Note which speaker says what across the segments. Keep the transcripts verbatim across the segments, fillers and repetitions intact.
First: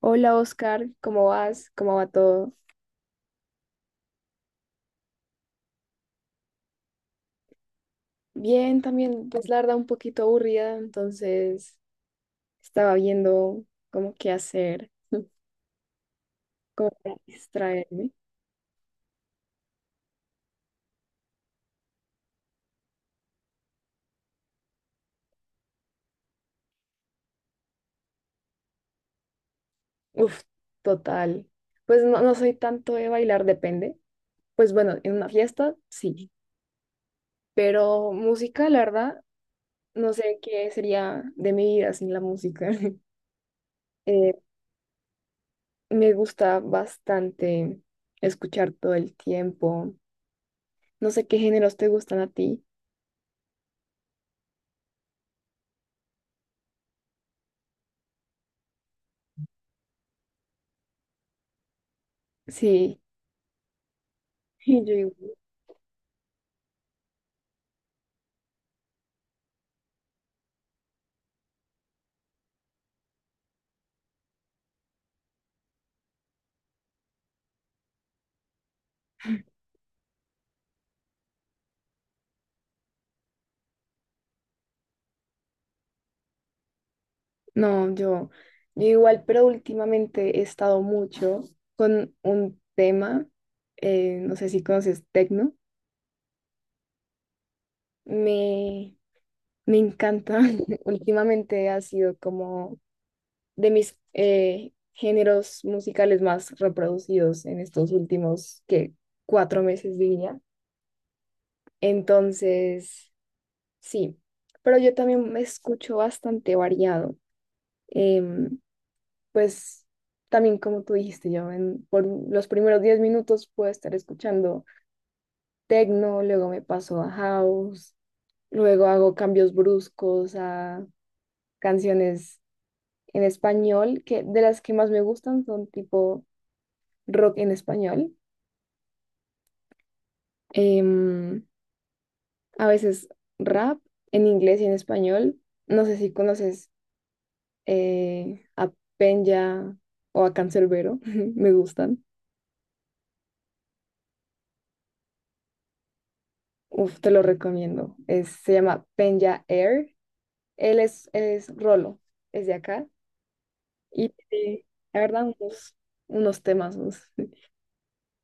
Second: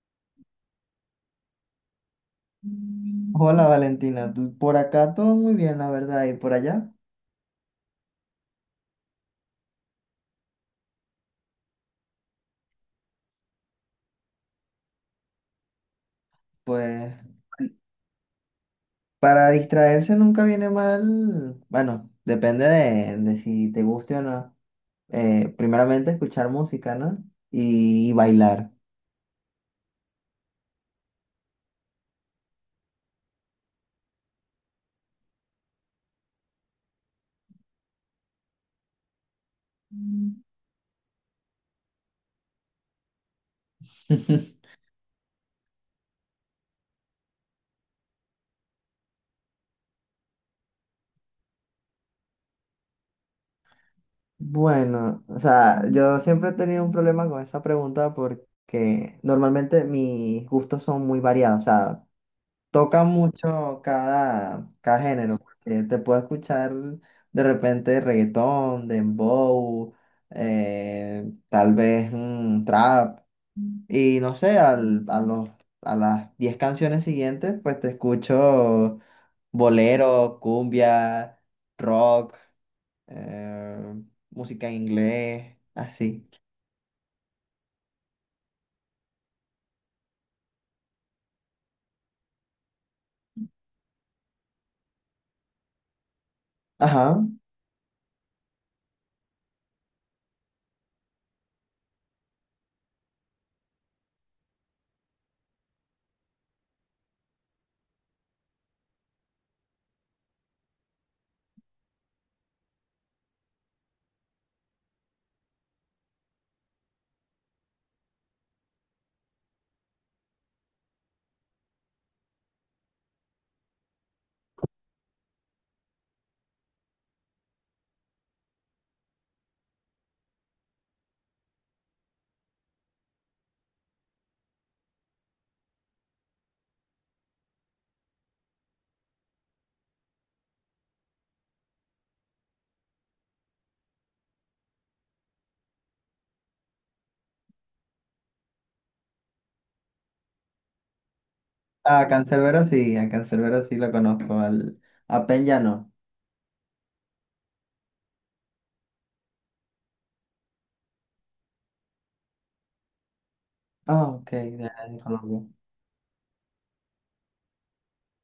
Speaker 1: Hola Oscar, ¿cómo vas? ¿Cómo va todo?
Speaker 2: Hola Valentina, tú- por acá todo muy bien, la verdad, y por allá,
Speaker 1: Bien, también, pues la verdad un poquito aburrida, entonces estaba viendo como qué hacer, cómo
Speaker 2: pues
Speaker 1: para distraerme.
Speaker 2: para distraerse nunca viene mal, bueno, depende de, de si te guste o no. Eh, primeramente escuchar música, ¿no? Y, y bailar.
Speaker 1: Uf, total. Pues no, no soy tanto de bailar, depende. Pues bueno, en una fiesta sí, pero música, la verdad, no sé qué sería de mi vida sin la música. Eh, Me gusta bastante escuchar todo el tiempo. No sé qué géneros te gustan a ti.
Speaker 2: Bueno, o sea, yo siempre he tenido un problema con esa pregunta porque normalmente mis gustos son muy variados, o sea,
Speaker 1: Sí.
Speaker 2: toca mucho cada,
Speaker 1: Y yo
Speaker 2: cada
Speaker 1: igual.
Speaker 2: género, porque te puedo escuchar de repente reggaetón, dembow, eh, tal vez mm, trap, y no sé, al- a los, a las diez canciones siguientes, pues te escucho bolero, cumbia, rock, eh, música en inglés, así.
Speaker 1: No, yo, yo igual, pero últimamente he estado mucho con un tema, eh, no sé si conoces tecno,
Speaker 2: Ajá,
Speaker 1: me, me encanta. Últimamente ha sido como de mis eh, géneros musicales más reproducidos en estos últimos, que cuatro meses diría. Entonces, sí, pero yo también me escucho bastante variado. Em, pues también como tú dijiste, yo en, por los primeros diez minutos puedo estar escuchando techno, luego me paso a house, luego hago cambios bruscos a canciones en español, que de las que más me gustan son tipo rock en español, em, a veces rap en inglés y en español. No sé si conoces eh, a Penya o a Canserbero, me gustan.
Speaker 2: a Canserbero sí, a Canserbero sí lo conozco, al, a Peña no.
Speaker 1: Uf, te lo recomiendo. Es- se llama Penya Air. Él es, él es Rolo, es de acá.
Speaker 2: Ah,
Speaker 1: Y
Speaker 2: ok,
Speaker 1: tiene,
Speaker 2: de
Speaker 1: la verdad,
Speaker 2: Colombia.
Speaker 1: unos, unos temazos.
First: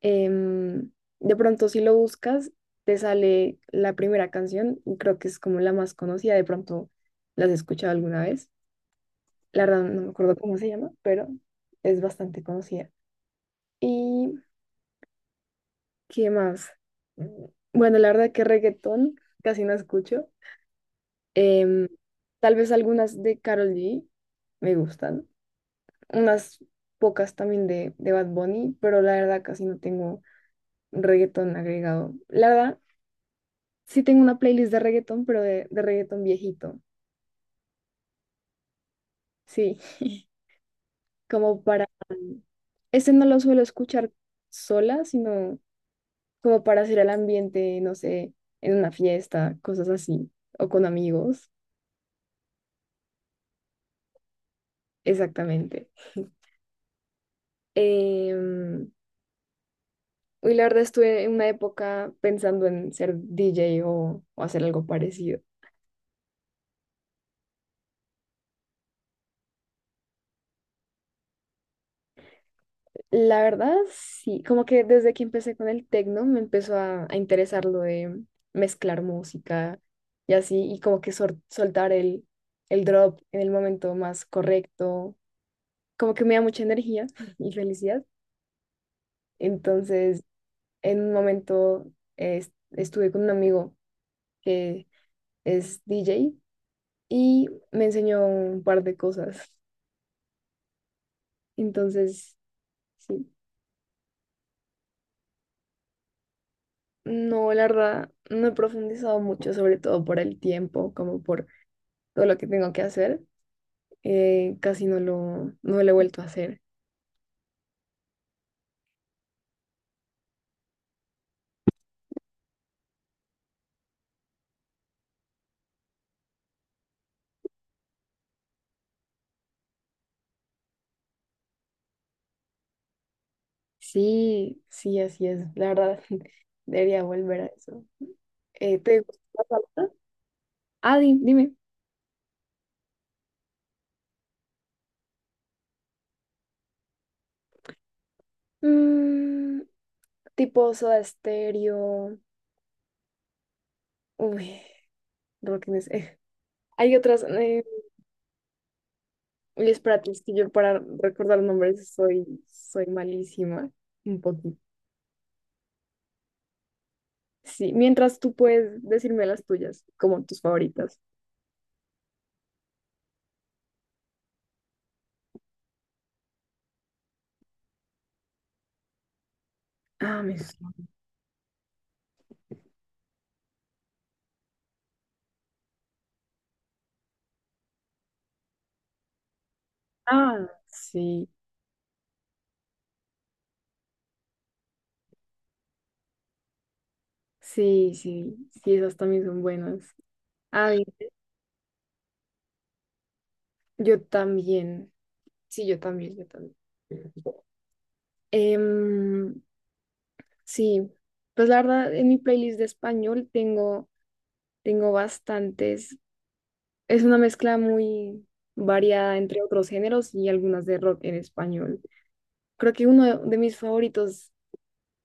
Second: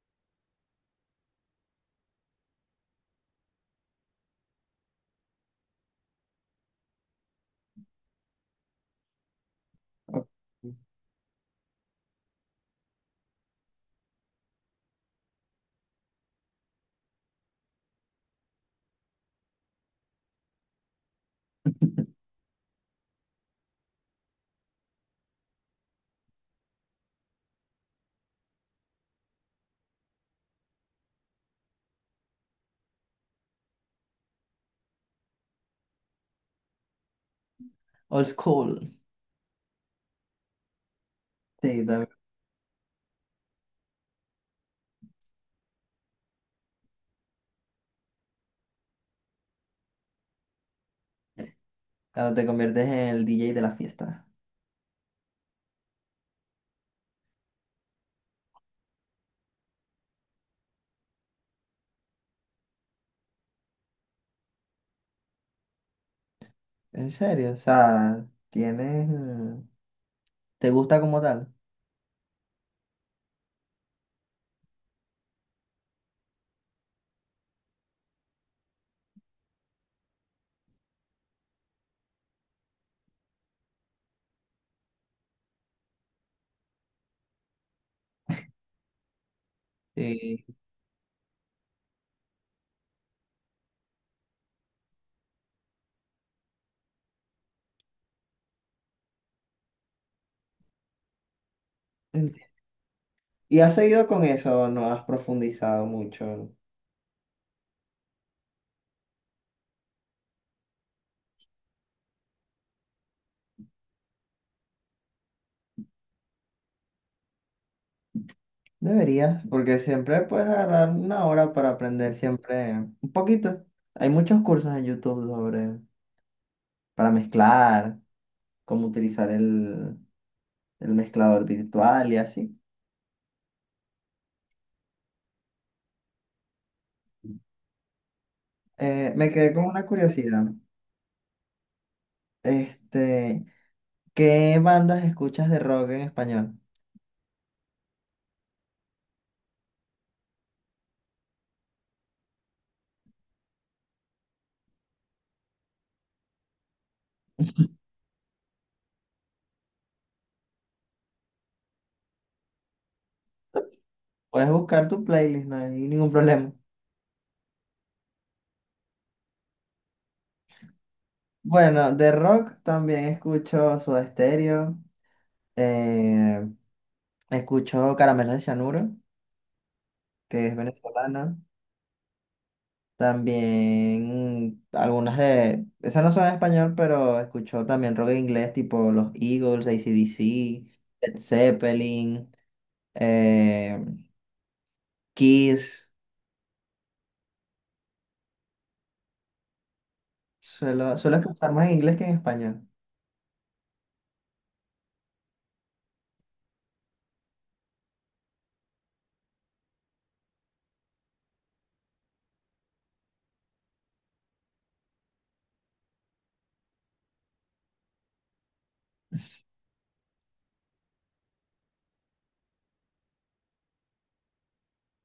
Speaker 1: Em, de pronto, si lo buscas, te sale la primera canción. Y creo que es como la más conocida. De pronto, ¿las has escuchado alguna vez? La verdad, no me
Speaker 2: Ok.
Speaker 1: acuerdo cómo se llama, pero es bastante conocida. ¿Y qué más? Mm, bueno, la verdad que reggaetón casi no escucho. Em, tal vez algunas de Karol G me gustan, unas pocas también de, de Bad Bunny, pero la verdad casi no tengo reggaetón agregado. La verdad, sí tengo una playlist de reggaetón, pero de, de reggaetón viejito.
Speaker 2: Old school.
Speaker 1: Sí, como
Speaker 2: Sí,
Speaker 1: para...
Speaker 2: también,
Speaker 1: Este no lo suelo escuchar sola, sino como para hacer el ambiente, no sé, en una fiesta, cosas así, o con amigos,
Speaker 2: cuando te conviertes en el D J de la fiesta.
Speaker 1: exactamente. Em, Hoy la verdad estuve en una época pensando en ser D J o, o hacer algo parecido.
Speaker 2: ¿En serio? O sea, tienes, mm, ¿te gusta como tal?
Speaker 1: La verdad, sí, como que desde que empecé con el tecno me empezó a, a interesar lo de mezclar música y así, y como que sor- soltar el, el drop en el momento más correcto, como que me da mucha energía y felicidad. Entonces,
Speaker 2: Sí.
Speaker 1: en un momento eh, est- estuve con un amigo que es D J y me enseñó un par de cosas. Entonces,
Speaker 2: Enti-
Speaker 1: sí.
Speaker 2: ¿Y has seguido con eso o no has profundizado mucho?
Speaker 1: No, la verdad, no he profundizado mucho, sobre todo por el tiempo, como por todo lo que tengo que hacer. Eh, casi no lo, no lo he vuelto a hacer.
Speaker 2: Deberías, porque siempre puedes agarrar una hora para aprender siempre un poquito. Hay muchos cursos en YouTube sobre para mezclar, cómo utilizar el, el mezclador virtual y así.
Speaker 1: Sí, sí, así es. La verdad, debería volver a eso. Eh, ¿te
Speaker 2: Eh,
Speaker 1: gusta
Speaker 2: me quedé
Speaker 1: la
Speaker 2: con una
Speaker 1: salsa?
Speaker 2: curiosidad.
Speaker 1: Ah, di- dime.
Speaker 2: Este, ¿Qué bandas escuchas de rock en español?
Speaker 1: Mm, tipo Soda Stereo. Uy, Rock in es- hay otras. Eh, uy, espérate, es que yo para recordar nombres soy, soy malísima. Un
Speaker 2: Puedes
Speaker 1: poquito.
Speaker 2: buscar tu playlist, no hay ningún problema.
Speaker 1: Sí, mientras tú puedes decirme las tuyas, como tus favoritas.
Speaker 2: Bueno, de rock también escucho Soda Stereo, eh, escucho Caramelos de Cianuro,
Speaker 1: Ah,
Speaker 2: que
Speaker 1: mis...
Speaker 2: es venezolana. También algunas de, esas no son en español, pero escucho también rock en inglés, tipo los Eagles,
Speaker 1: Ah,
Speaker 2: A C/D C, Led
Speaker 1: sí,
Speaker 2: Zeppelin, eh, Kiss.
Speaker 1: sí, sí, sí, esas también son buenas. Ay,
Speaker 2: Suelo, suelo escuchar más en inglés que en español.
Speaker 1: yo también. Sí, yo también, yo también. Em, sí, pues la verdad, en mi playlist de español tengo, tengo bastantes. Es una mezcla muy variada entre otros géneros y algunas de rock en español. Creo que uno de mis favoritos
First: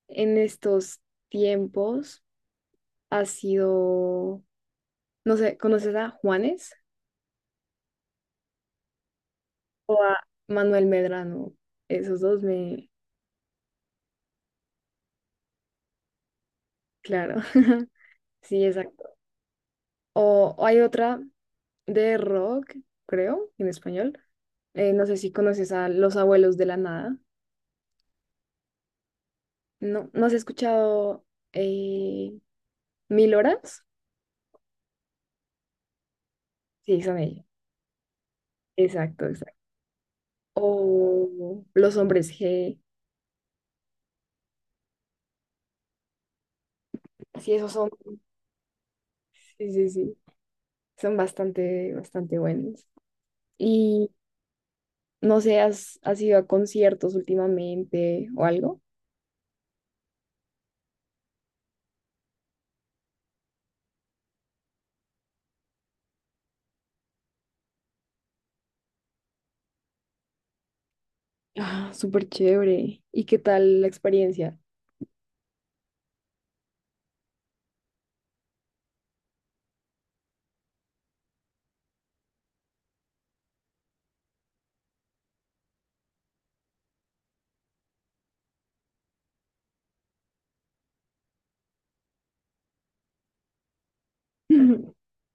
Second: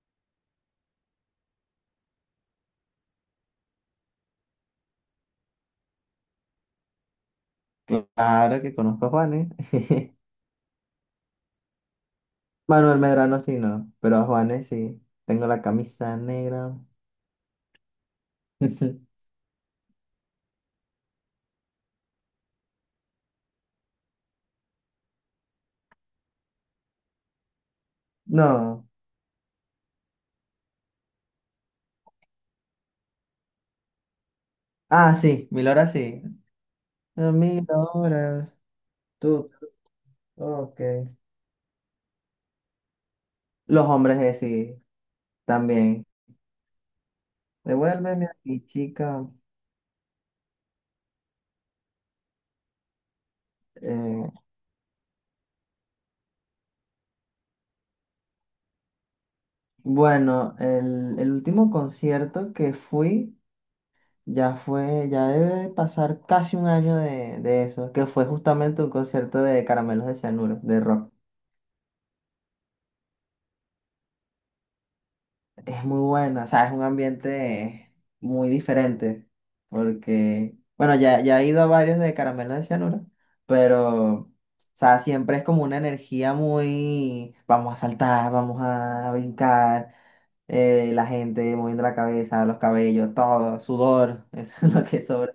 Speaker 1: en estos tiempos ha sido, no sé, ¿conoces a Juanes?
Speaker 2: Claro que conozco a Juanes.
Speaker 1: Manuel Medrano, esos dos me,
Speaker 2: Manuel Medrano sí, no, pero a Juanes sí. Tengo la camisa negra.
Speaker 1: claro, sí, exacto. O, o hay otra de rock, creo, en español. Eh, no sé si conoces a Los Abuelos de la Nada.
Speaker 2: No.
Speaker 1: No, ¿no has escuchado eh, Mil Horas?
Speaker 2: Ah, sí, mil horas sí.
Speaker 1: Sí, son
Speaker 2: Eh,
Speaker 1: ellos.
Speaker 2: Mil horas.
Speaker 1: Exacto,
Speaker 2: Tú,
Speaker 1: exacto.
Speaker 2: ok.
Speaker 1: O Los Hombres G.
Speaker 2: Los hombres, eh, sí, también.
Speaker 1: Sí, esos son,
Speaker 2: Devuélveme aquí, chica.
Speaker 1: sí, sí, sí. Son bastante, bastante buenos.
Speaker 2: Eh,
Speaker 1: No sé, ¿has, has ido a conciertos últimamente o algo?
Speaker 2: bueno, el, el último concierto que fui ya fue, ya debe pasar casi un año de, de eso, que fue justamente un concierto de Caramelos de Cianuro, de rock.
Speaker 1: Ah, súper chévere. ¿Y qué tal la experiencia?
Speaker 2: Es muy buena, o sea, es un ambiente muy diferente, porque, bueno, ya, ya he ido a varios de Caramelo de Cianuro, pero, o sea, siempre es como una energía muy, vamos a saltar, vamos a brincar, eh, la gente moviendo la cabeza, los cabellos, todo, sudor, eso es lo que sobra.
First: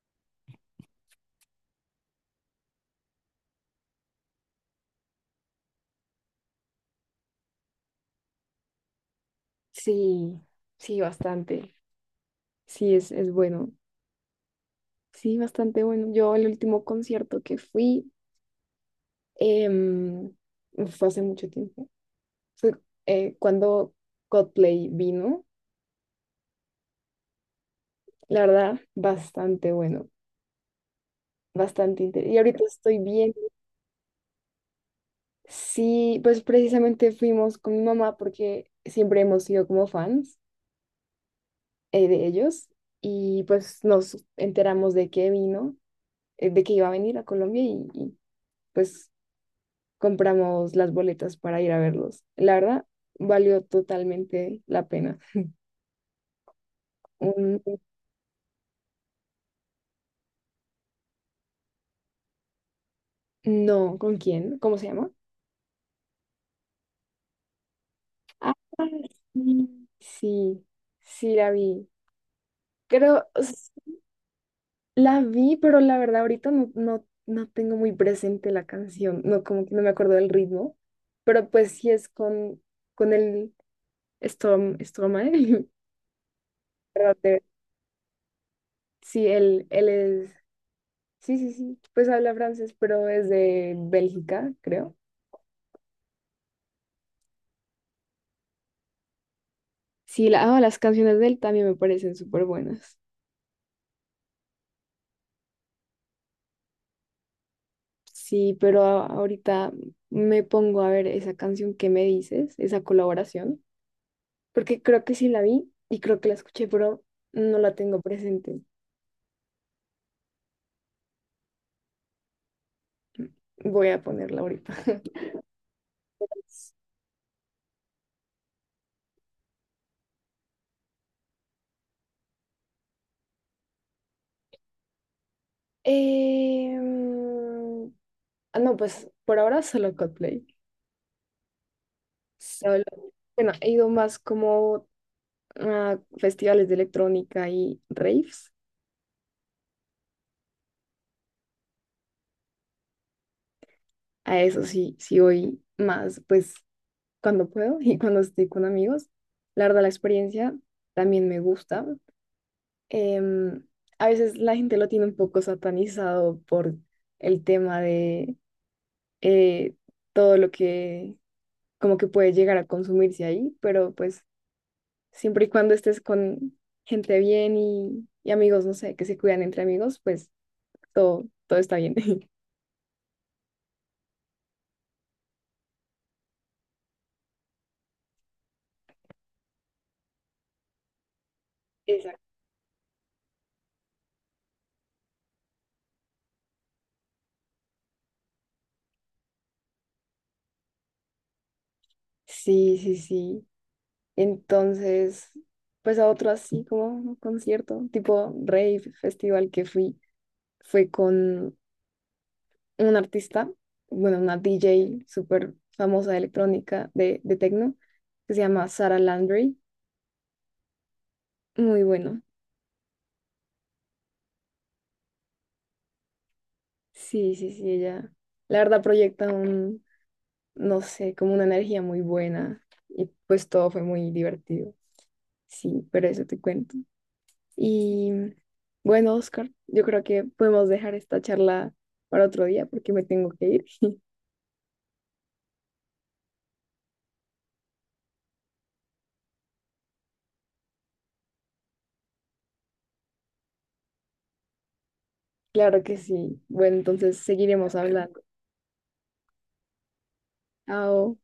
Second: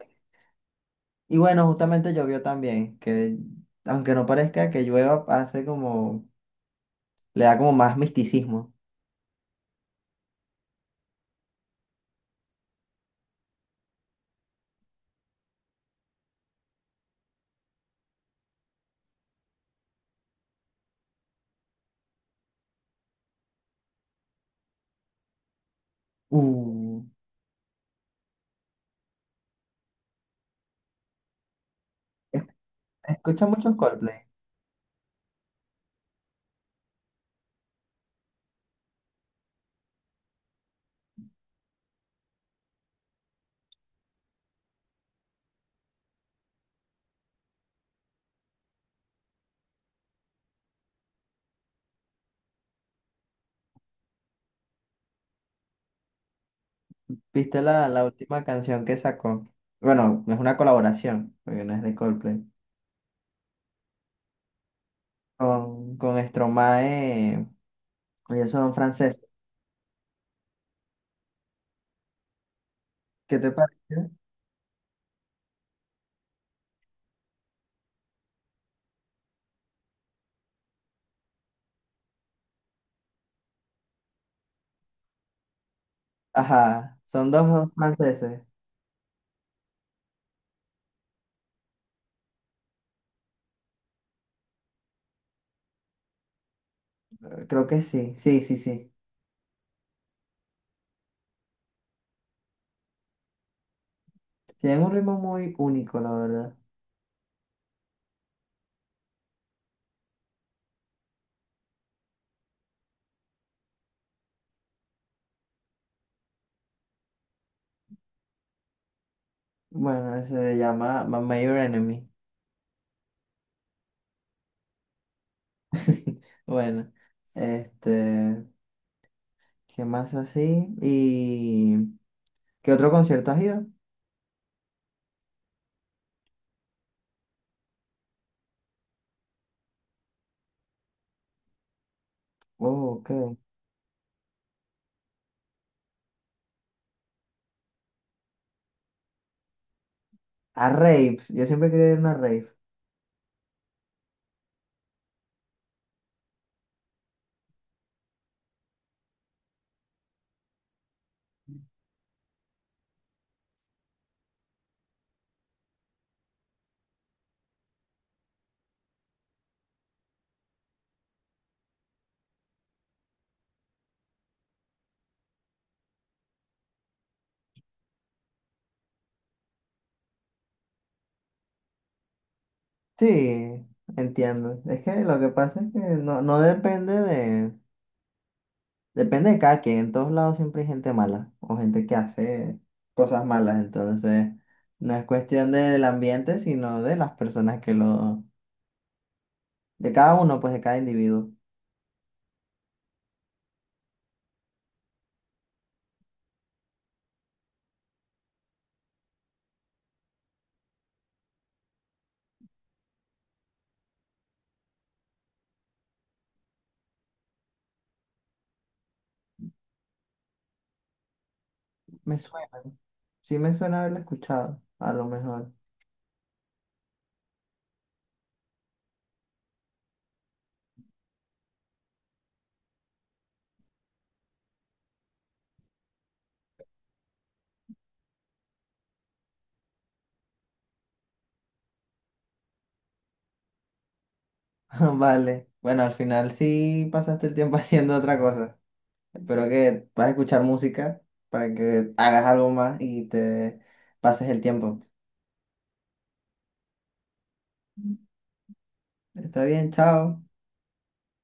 Speaker 2: Y bueno, justamente llovió también, que aunque no parezca que llueva, hace como, le da como más misticismo.
Speaker 1: Sí, sí, bastante. Sí, es, es bueno. Sí, bastante bueno. Yo el último concierto que fui em, fue hace mucho tiempo. Fue eh, cuando Coldplay vino.
Speaker 2: Uh,
Speaker 1: La verdad, bastante bueno, bastante interesante. Y
Speaker 2: es-
Speaker 1: ahorita estoy viendo,
Speaker 2: escucha muchos Coldplay.
Speaker 1: sí, pues precisamente fuimos con mi mamá porque siempre hemos sido como fans eh, de ellos y pues nos enteramos de que vino, eh, de que iba a venir a Colombia y, y, pues compramos las boletas para ir a verlos. La verdad, valió totalmente la pena.
Speaker 2: ¿Viste
Speaker 1: Un-
Speaker 2: la, la última canción que sacó? Bueno, no es una colaboración, porque no es de Coldplay.
Speaker 1: no, ¿con quién? ¿Cómo se llama?
Speaker 2: Con, con Stromae, ellos
Speaker 1: Ah,
Speaker 2: son franceses.
Speaker 1: sí, sí, sí la vi. Creo,
Speaker 2: ¿Qué te parece?
Speaker 1: la vi, pero la verdad ahorita no, no, no tengo muy presente la canción, no como que no me acuerdo del ritmo, pero pues sí es con, con el Storm, Stromae,
Speaker 2: Ajá,
Speaker 1: perdón,
Speaker 2: son
Speaker 1: de-
Speaker 2: dos franceses.
Speaker 1: sí, él, él es, sí, sí, sí, pues habla francés, pero es de Bélgica, creo.
Speaker 2: Creo que sí, sí, sí, sí.
Speaker 1: Sí, la, ah, las canciones de él también me parecen súper buenas.
Speaker 2: Tienen un ritmo muy único, la verdad.
Speaker 1: Sí, pero a- ahorita me pongo a ver esa canción que me dices, esa colaboración. Porque creo que sí la vi y creo que la escuché, pero no la tengo presente.
Speaker 2: Bueno, se llama My Major Enemy.
Speaker 1: Voy a ponerla ahorita.
Speaker 2: Bueno, este, ¿qué más así? ¿Y qué otro concierto has ido?
Speaker 1: Em, ah, no, pues por ahora solo Coldplay. Solo.
Speaker 2: Oh, ok.
Speaker 1: Bueno, he ido más como a festivales de electrónica y raves.
Speaker 2: A raves, yo siempre quería ir a una rave.
Speaker 1: A eso sí, sí voy más, pues cuando puedo y cuando estoy con amigos. La verdad, la experiencia también me gusta. Em, a veces la gente lo tiene un poco satanizado por el tema de eh, todo lo que como que puede llegar a consumirse ahí, pero pues siempre y cuando estés con gente bien y, y amigos, no sé, que se cuidan entre amigos, pues todo, todo está bien.
Speaker 2: Sí, entiendo. Es que lo que pasa es que no, no depende de. Depende de cada quien. En todos lados siempre hay gente mala o gente que
Speaker 1: Exacto.
Speaker 2: hace cosas malas. Entonces, no es cuestión del ambiente, sino de las personas que lo. De cada uno, pues de cada individuo.
Speaker 1: Sí, sí, sí. Entonces, pues a otro así como concierto, tipo rave festival que fui, fue con un artista, bueno, una D J súper famosa de electrónica, de, de techno, que se llama Sara Landry. Muy
Speaker 2: Me
Speaker 1: bueno.
Speaker 2: suena. Sí me suena haberlo escuchado, a lo mejor.
Speaker 1: Sí, sí, sí, ella, la verdad, proyecta un, no sé, como una energía muy buena y pues todo fue muy divertido. Sí, pero eso te cuento. Y bueno, Oscar, yo creo que podemos dejar esta charla para otro día porque me tengo que ir.
Speaker 2: Vale. Bueno, al final sí pasaste el tiempo haciendo otra cosa. Espero que puedas escuchar música para que hagas algo más y te pases el tiempo.
Speaker 1: Claro que sí. Bueno, entonces seguiremos hablando.
Speaker 2: Está bien, chao.
Speaker 1: Chao.